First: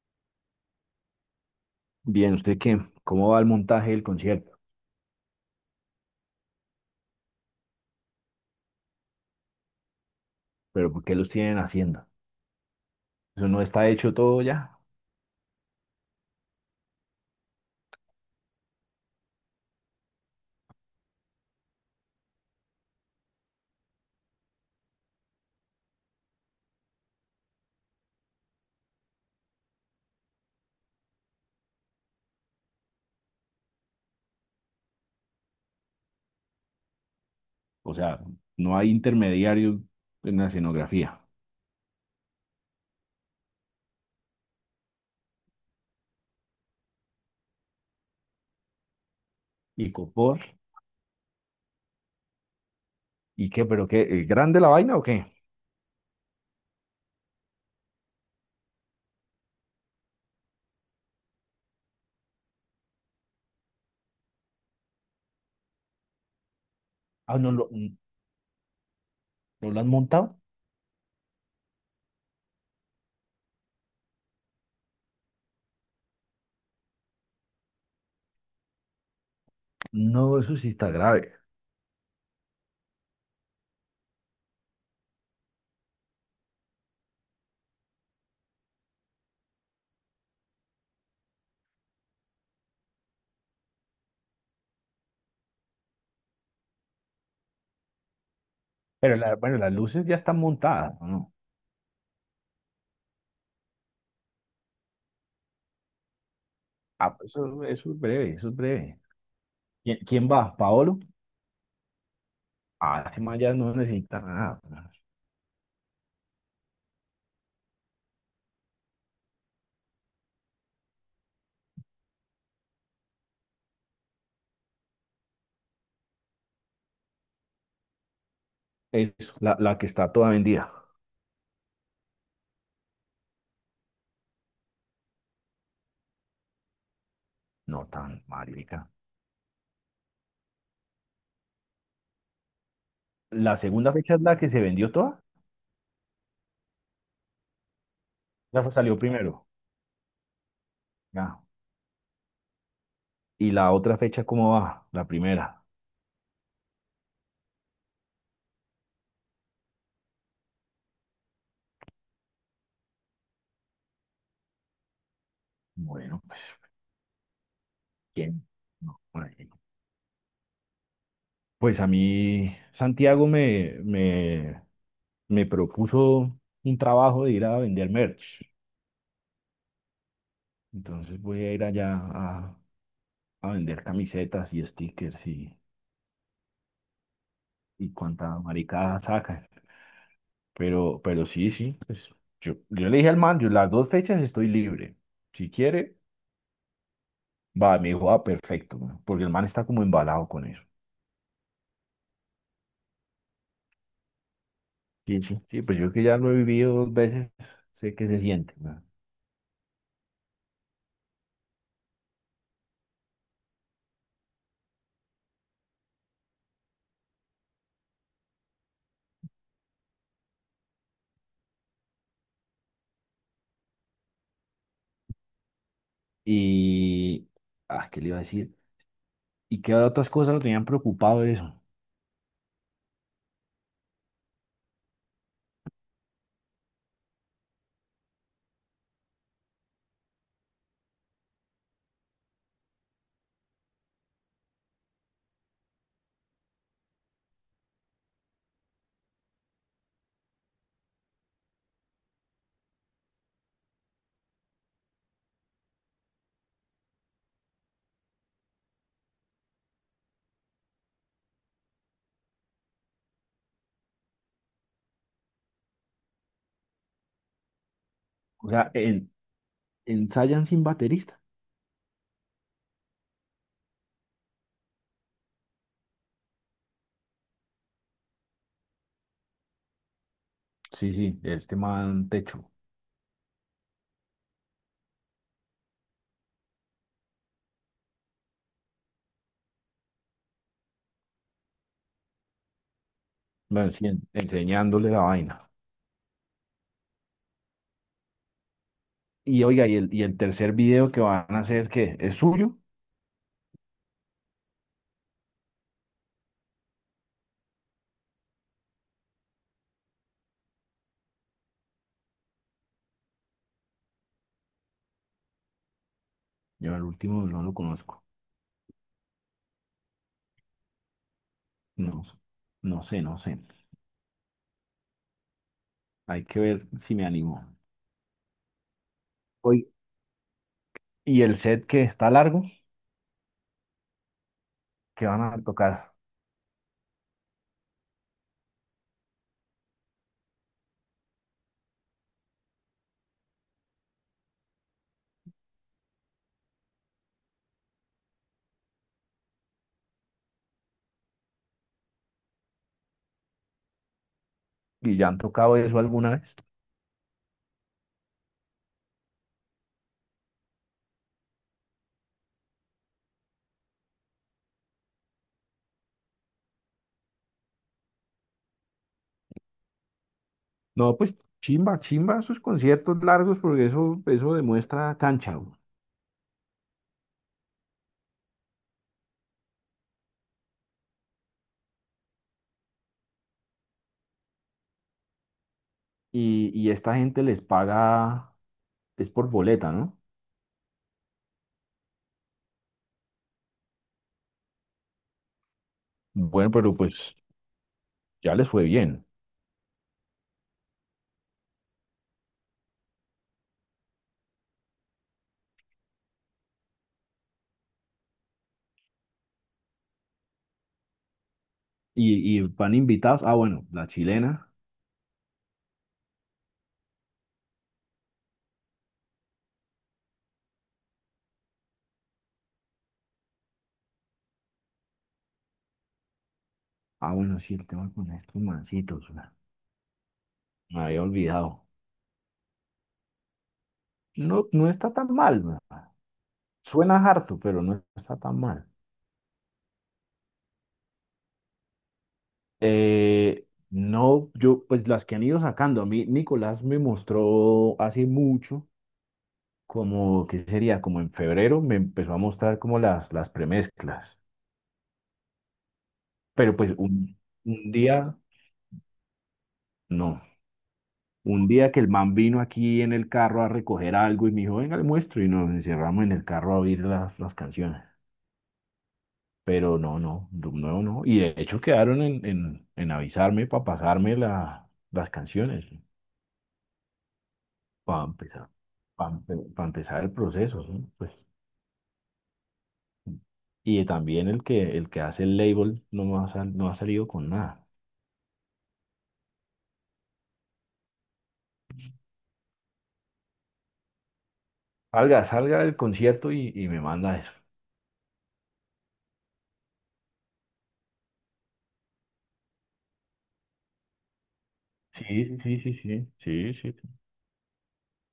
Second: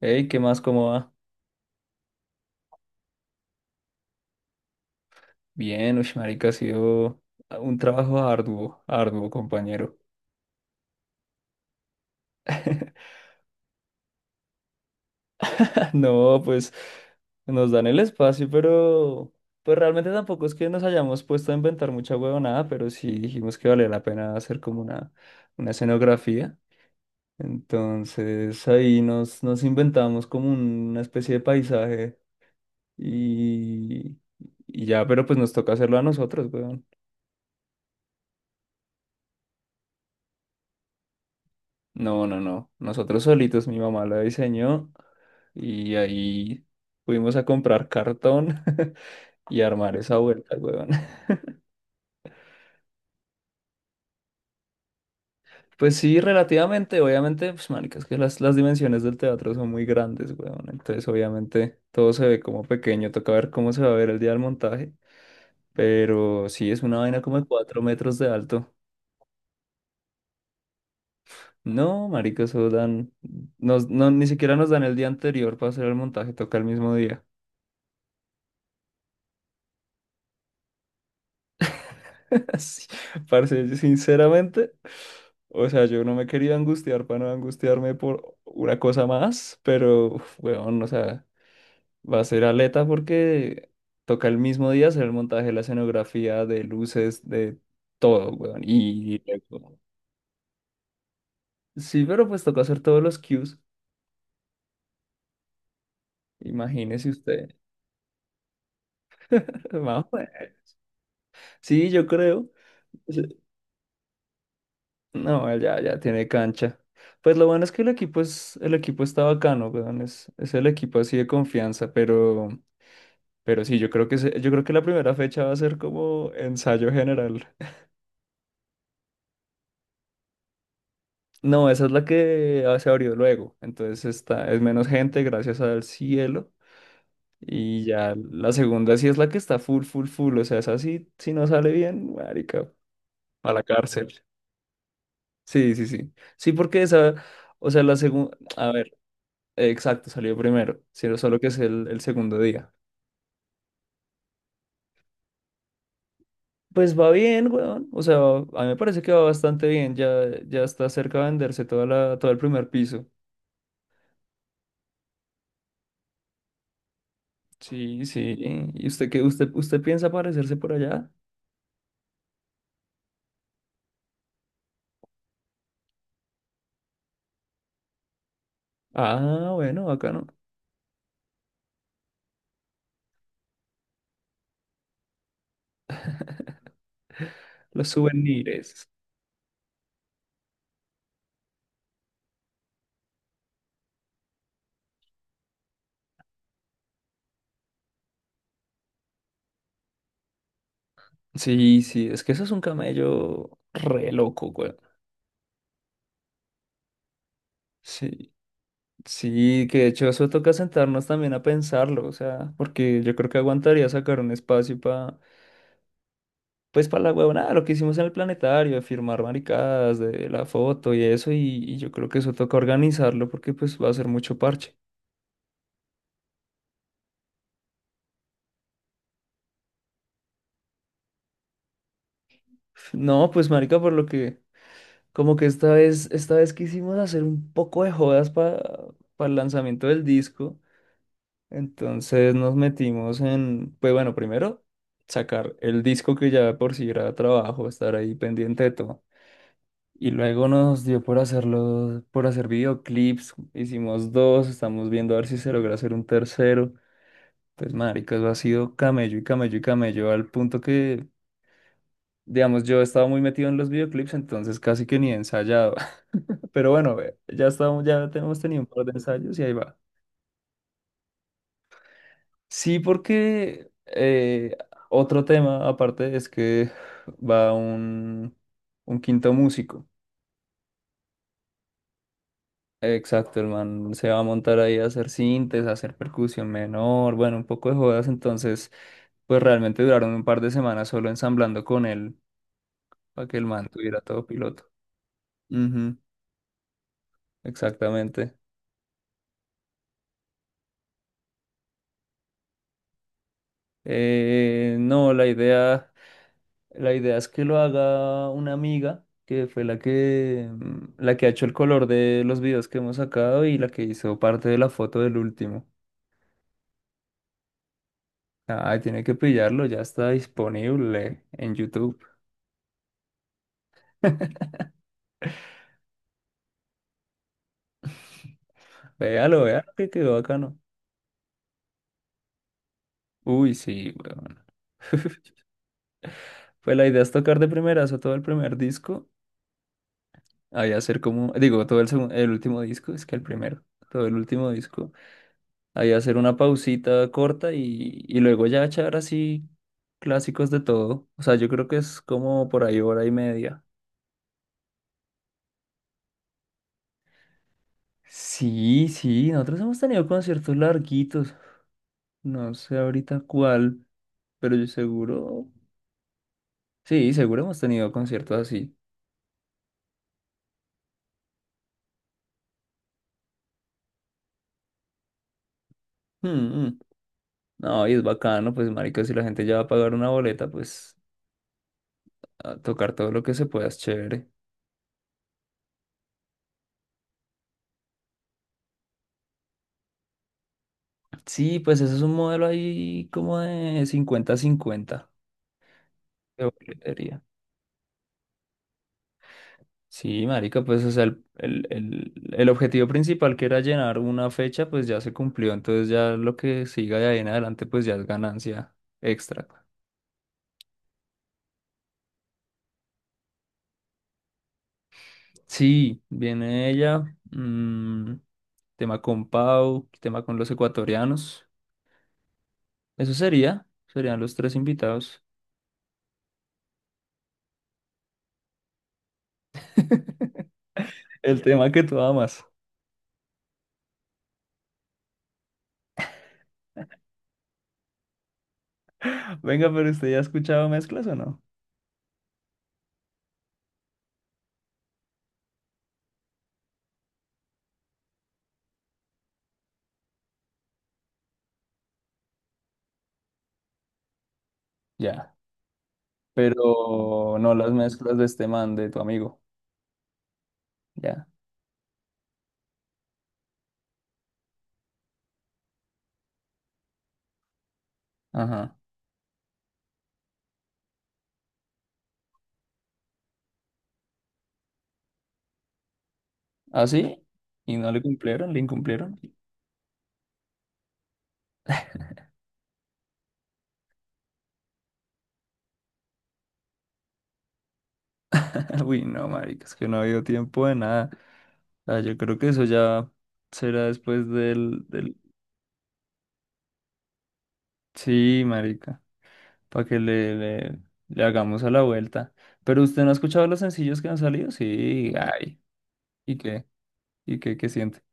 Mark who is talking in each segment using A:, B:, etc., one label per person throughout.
A: Hey, ¿qué más? ¿Cómo va?
B: Bien, ¿usted qué? ¿Cómo va el montaje del concierto?
A: Bien, marica, ha sido un trabajo arduo, arduo, compañero.
B: ¿Pero por qué los tienen haciendo? ¿Eso no está hecho todo ya?
A: No, pues nos dan el espacio, pero pues realmente tampoco es que nos hayamos puesto a inventar mucha huevonada, pero sí dijimos que valía la pena hacer como una escenografía. Entonces ahí nos inventamos como una especie de paisaje y, y ya, pero pues nos toca hacerlo a nosotros, weón.
B: O sea, no hay intermediarios en la escenografía.
A: No, no, no. Nosotros solitos, mi mamá la diseñó. Y ahí fuimos a comprar cartón y
B: ¿Y
A: armar esa
B: copor?
A: vuelta, weón.
B: ¿Y qué? ¿Pero qué? ¿Es grande la vaina o qué?
A: Pues sí, relativamente, obviamente, pues marica, es que las dimensiones del teatro son muy grandes, weón. Entonces, obviamente, todo se ve como pequeño, toca ver cómo se va a ver el día del montaje. Pero sí, es una vaina
B: Ah,
A: como de
B: ¿no lo,
A: cuatro
B: no
A: metros de alto.
B: lo han montado?
A: No, marica, eso dan, nos, no, ni siquiera nos dan el día anterior para hacer el montaje, toca el mismo día.
B: No, eso sí está grave.
A: Así, parce, yo sinceramente, o sea, yo no me quería angustiar para no angustiarme por una cosa más, pero, uf, weón, o sea, va a ser aleta porque toca el mismo día hacer el montaje, la escenografía, de luces, de todo, weón.
B: Pero
A: Y
B: bueno, las
A: luego-
B: luces ya están montadas, ¿o no?
A: sí, pero pues toca hacer todos los cues, imagínese
B: Ah, pues
A: usted.
B: eso es breve, eso es breve. ¿Quién,
A: Vamos, pues.
B: quién va? ¿Paolo?
A: Sí, yo creo.
B: Ah, ese man ya no necesita nada.
A: No, él ya tiene cancha. Pues lo bueno es que el el equipo está bacano, weón. Es el equipo así de confianza, pero sí, yo creo yo creo que la primera fecha va a ser como ensayo general.
B: Eso la que está toda vendida.
A: No, esa es la que ah, se abrió luego. Entonces está, es menos gente, gracias al cielo.
B: No
A: Y ya
B: tan
A: la
B: marica.
A: segunda sí es la que está full, full, full. O sea, esa sí, si no sale bien, marica, a
B: ¿La
A: la
B: segunda fecha es
A: cárcel.
B: la que se vendió toda?
A: Sí, sí, sí. Sí, porque esa, o sea, la segunda. A ver,
B: Salió primero.
A: exacto, salió primero, sino solo
B: Ya.
A: que es el segundo día.
B: ¿Y la otra fecha cómo va? La primera.
A: Pues va bien, weón. O sea, a mí me parece que va bastante bien. Ya, ya está cerca de venderse todo el primer piso.
B: Bueno, pues,
A: Sí, sí.
B: ¿quién?
A: ¿Y
B: No,
A: usted qué?
B: por ahí
A: ¿Usted,
B: no.
A: piensa aparecerse por allá?
B: Pues a mí, Santiago me propuso un trabajo de ir a vender merch.
A: Ah, bueno, acá no.
B: Entonces voy a ir allá a vender camisetas y stickers
A: Los
B: y cuanta
A: souvenirs.
B: maricada sacan. Pero sí, sí, pues yo le dije al man, yo las dos fechas estoy libre. Si quiere, va, me dijo, ah, perfecto, weón, porque el man está como embalado con eso.
A: Sí, sí, es que eso es un camello re loco, weón.
B: Sí, sí. Sí, pues yo que ya lo he vivido dos veces, sé qué se
A: Sí,
B: siente, weón.
A: sí, que de hecho eso toca sentarnos también a pensarlo, o sea, porque yo creo que aguantaría sacar un espacio para pues para la huevonada, lo que hicimos en el planetario, de firmar maricadas, de la foto y eso, y yo creo que eso toca organizarlo porque pues va a ser mucho parche.
B: Y, ah, ¿qué le iba a decir? ¿Y qué otras cosas lo tenían preocupado de eso?
A: No, pues marica, como que esta vez quisimos hacer un poco de jodas para el lanzamiento del disco, entonces nos metimos en, pues bueno, primero sacar el disco que ya de por si era trabajo, estar ahí pendiente de todo. Y luego nos dio por hacer videoclips. Hicimos dos, estamos viendo a ver si se logra hacer un tercero. Pues, marica, eso ha sido camello y camello y camello, al punto que, digamos, yo estaba muy metido en los videoclips, entonces casi que ni he ensayado. Pero bueno, ya estamos, ya tenemos
B: O
A: tenido un
B: sea,
A: par de ensayos y ahí va.
B: ensayan sin baterista.
A: Sí, porque otro tema aparte es que va un quinto músico.
B: Sí, sí, este man techo,
A: Exacto, el man se va a montar ahí a hacer sintes, a hacer percusión menor, bueno, un poco de jodas, entonces pues realmente duraron un par de semanas solo ensamblando con él para que el man
B: bueno, sí,
A: tuviera todo piloto.
B: enseñándole la vaina.
A: Ujú, exactamente.
B: Y oiga, ¿y el tercer video que van a hacer, qué? ¿Es suyo?
A: No, la idea es que lo haga una amiga que fue la que, la que ha hecho el color de los videos que hemos sacado y la que hizo parte de la foto del último.
B: Yo el último no lo conozco.
A: Ay, tiene que pillarlo, ya está disponible en
B: No,
A: YouTube.
B: sé- no sé, no sé. Hay que ver si me animo.
A: Véalo, véalo, que quedó bacano.
B: Y el set que está largo,
A: Uy, sí, weón.
B: que van a tocar.
A: Pues la idea es tocar de primerazo todo el primer disco. Ahí hacer como, digo, el último disco, es que el primero, todo el último disco. Ahí hacer una pausita corta y luego ya echar así clásicos de todo. O sea, yo creo que es como por ahí hora y media.
B: ¿Y ya han tocado eso alguna vez?
A: Sí, sí, nosotros hemos tenido conciertos larguitos. No sé ahorita cuál, pero yo seguro. Sí, seguro hemos tenido conciertos así.
B: No, pues chimba, chimba sus conciertos largos porque eso demuestra cancha, güey.
A: Mm, mm. No, y es bacano, pues, marica, si la gente ya va a pagar una boleta, pues, a tocar todo lo que se pueda es chévere.
B: Y esta gente les paga, es por boleta, ¿no?
A: Sí, pues, ese es un modelo ahí como de cincuenta cincuenta de
B: Bueno, pero pues
A: boletería.
B: ya les fue bien.
A: Sí, marica, pues, o sea, el objetivo principal que era llenar una fecha, pues, ya se cumplió. Entonces, ya lo que siga de ahí en adelante, pues, ya es ganancia extra.
B: Y van invitados. Ah, bueno, la chilena.
A: Sí, viene ella, mm, tema con Pau, tema con los ecuatorianos. Eso serían los tres invitados.
B: Ah, bueno, sí, el tema con estos mancitos, güey. Me había
A: El
B: olvidado.
A: tema que tú amas.
B: No, no está tan mal, güey. Suena harto, pero no está tan mal.
A: Venga, pero ¿usted ya ha escuchado mezclas o no?
B: No, yo, pues las que han ido sacando, a mí Nicolás me mostró hace mucho, como, ¿qué sería? Como en febrero me empezó a mostrar como las premezclas,
A: Ya.
B: pero pues
A: Pero no las
B: un día,
A: mezclas de este man, de tu amigo.
B: no,
A: Ya.
B: un día que el man vino aquí en el carro a recoger algo y me dijo, venga, le muestro, y nos encerramos en el carro a oír las canciones,
A: Ajá.
B: pero no, no, de nuevo no, y de hecho quedaron en avisarme para pasarme las canciones.
A: Así, ¿y no le
B: Para empezar,
A: cumplieron? ¿Le
B: para
A: incumplieron?
B: empezar el proceso, ¿sí? Pues, y también el que hace el label no ha salido con nada.
A: Uy, no, marica, es que no ha habido tiempo de nada. O sea, yo creo que eso ya será después del...
B: Salga, salga del concierto y me manda eso.
A: Sí, marica, para que le hagamos a la vuelta. Pero usted no ha escuchado los sencillos que han salido, sí,
B: Sí, sí,
A: ay,
B: sí, sí,
A: ¿y
B: sí,
A: qué?
B: sí, sí.
A: ¿Y qué, qué siente?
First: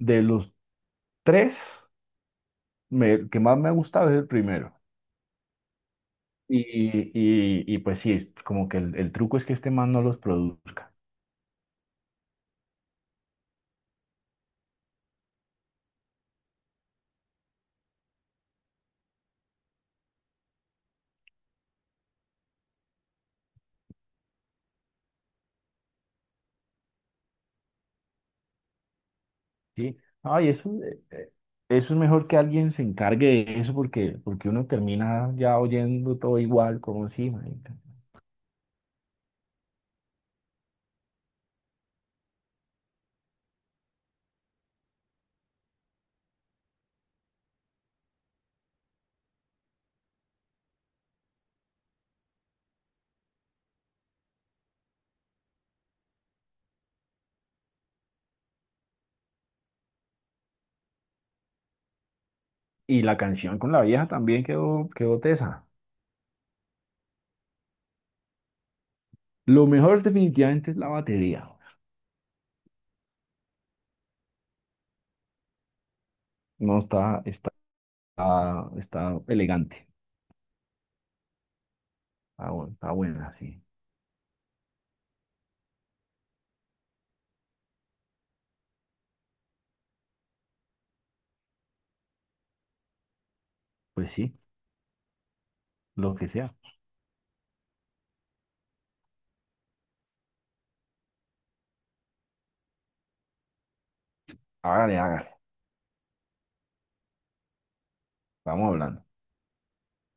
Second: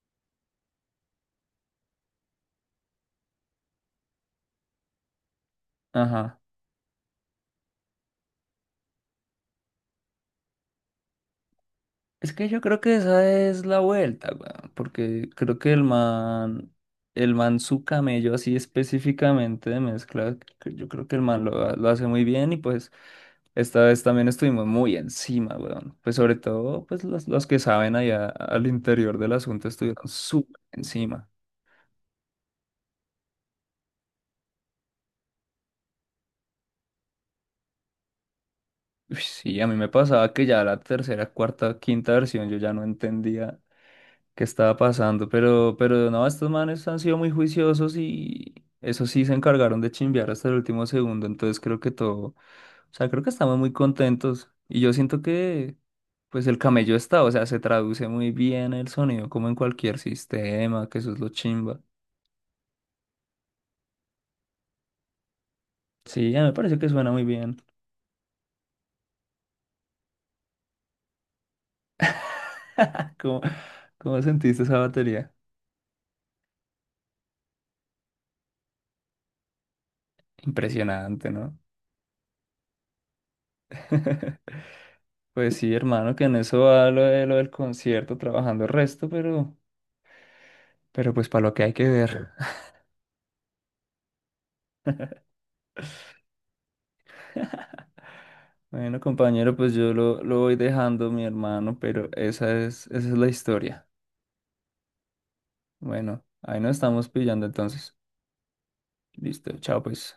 B: De los tres, el que más me ha gustado es el primero.
A: Ajá.
B: Y, y pues sí, es como que el truco es que este man no los produzca.
A: Es que yo creo que esa es la vuelta, weón, porque creo que el man su camello así específicamente de mezcla, que yo creo que el lo hace muy bien y pues esta vez también estuvimos muy encima, weón. Pues sobre todo, pues los que saben allá al interior del asunto
B: Sí.
A: estuvieron
B: Ay,
A: súper
B: eso,
A: encima.
B: eso es mejor que alguien se encargue de eso porque, porque uno termina ya oyendo todo igual, como si,
A: Uy, sí, a mí me pasaba que ya la tercera, cuarta, quinta versión yo ya no entendía que estaba pasando, pero no, estos manes han sido muy juiciosos y eso sí se encargaron de chimbear hasta el último segundo, entonces creo que todo, o sea, creo que estamos muy contentos y yo siento que pues el camello está, o sea, se traduce muy bien el sonido como en cualquier sistema, que eso es lo chimba.
B: y la canción con la vieja también quedó, quedó tesa.
A: Sí, a mí me parece que suena muy bien.
B: Lo mejor definitivamente es la batería.
A: ¿Cómo, sentiste esa batería?
B: No está, está, está elegante.
A: Impresionante, ¿no?
B: Está, está buena, sí.
A: Pues sí, hermano, que en eso va lo del concierto, trabajando el resto, pero... Pero pues para lo que hay que ver.
B: Pues sí, lo que sea.
A: Bueno, compañero, pues yo lo voy dejando, mi hermano, pero esa esa es la historia.
B: Hágale, hágale.
A: Bueno, ahí nos estamos pillando entonces.
B: Estamos hablando.
A: Listo, chao pues.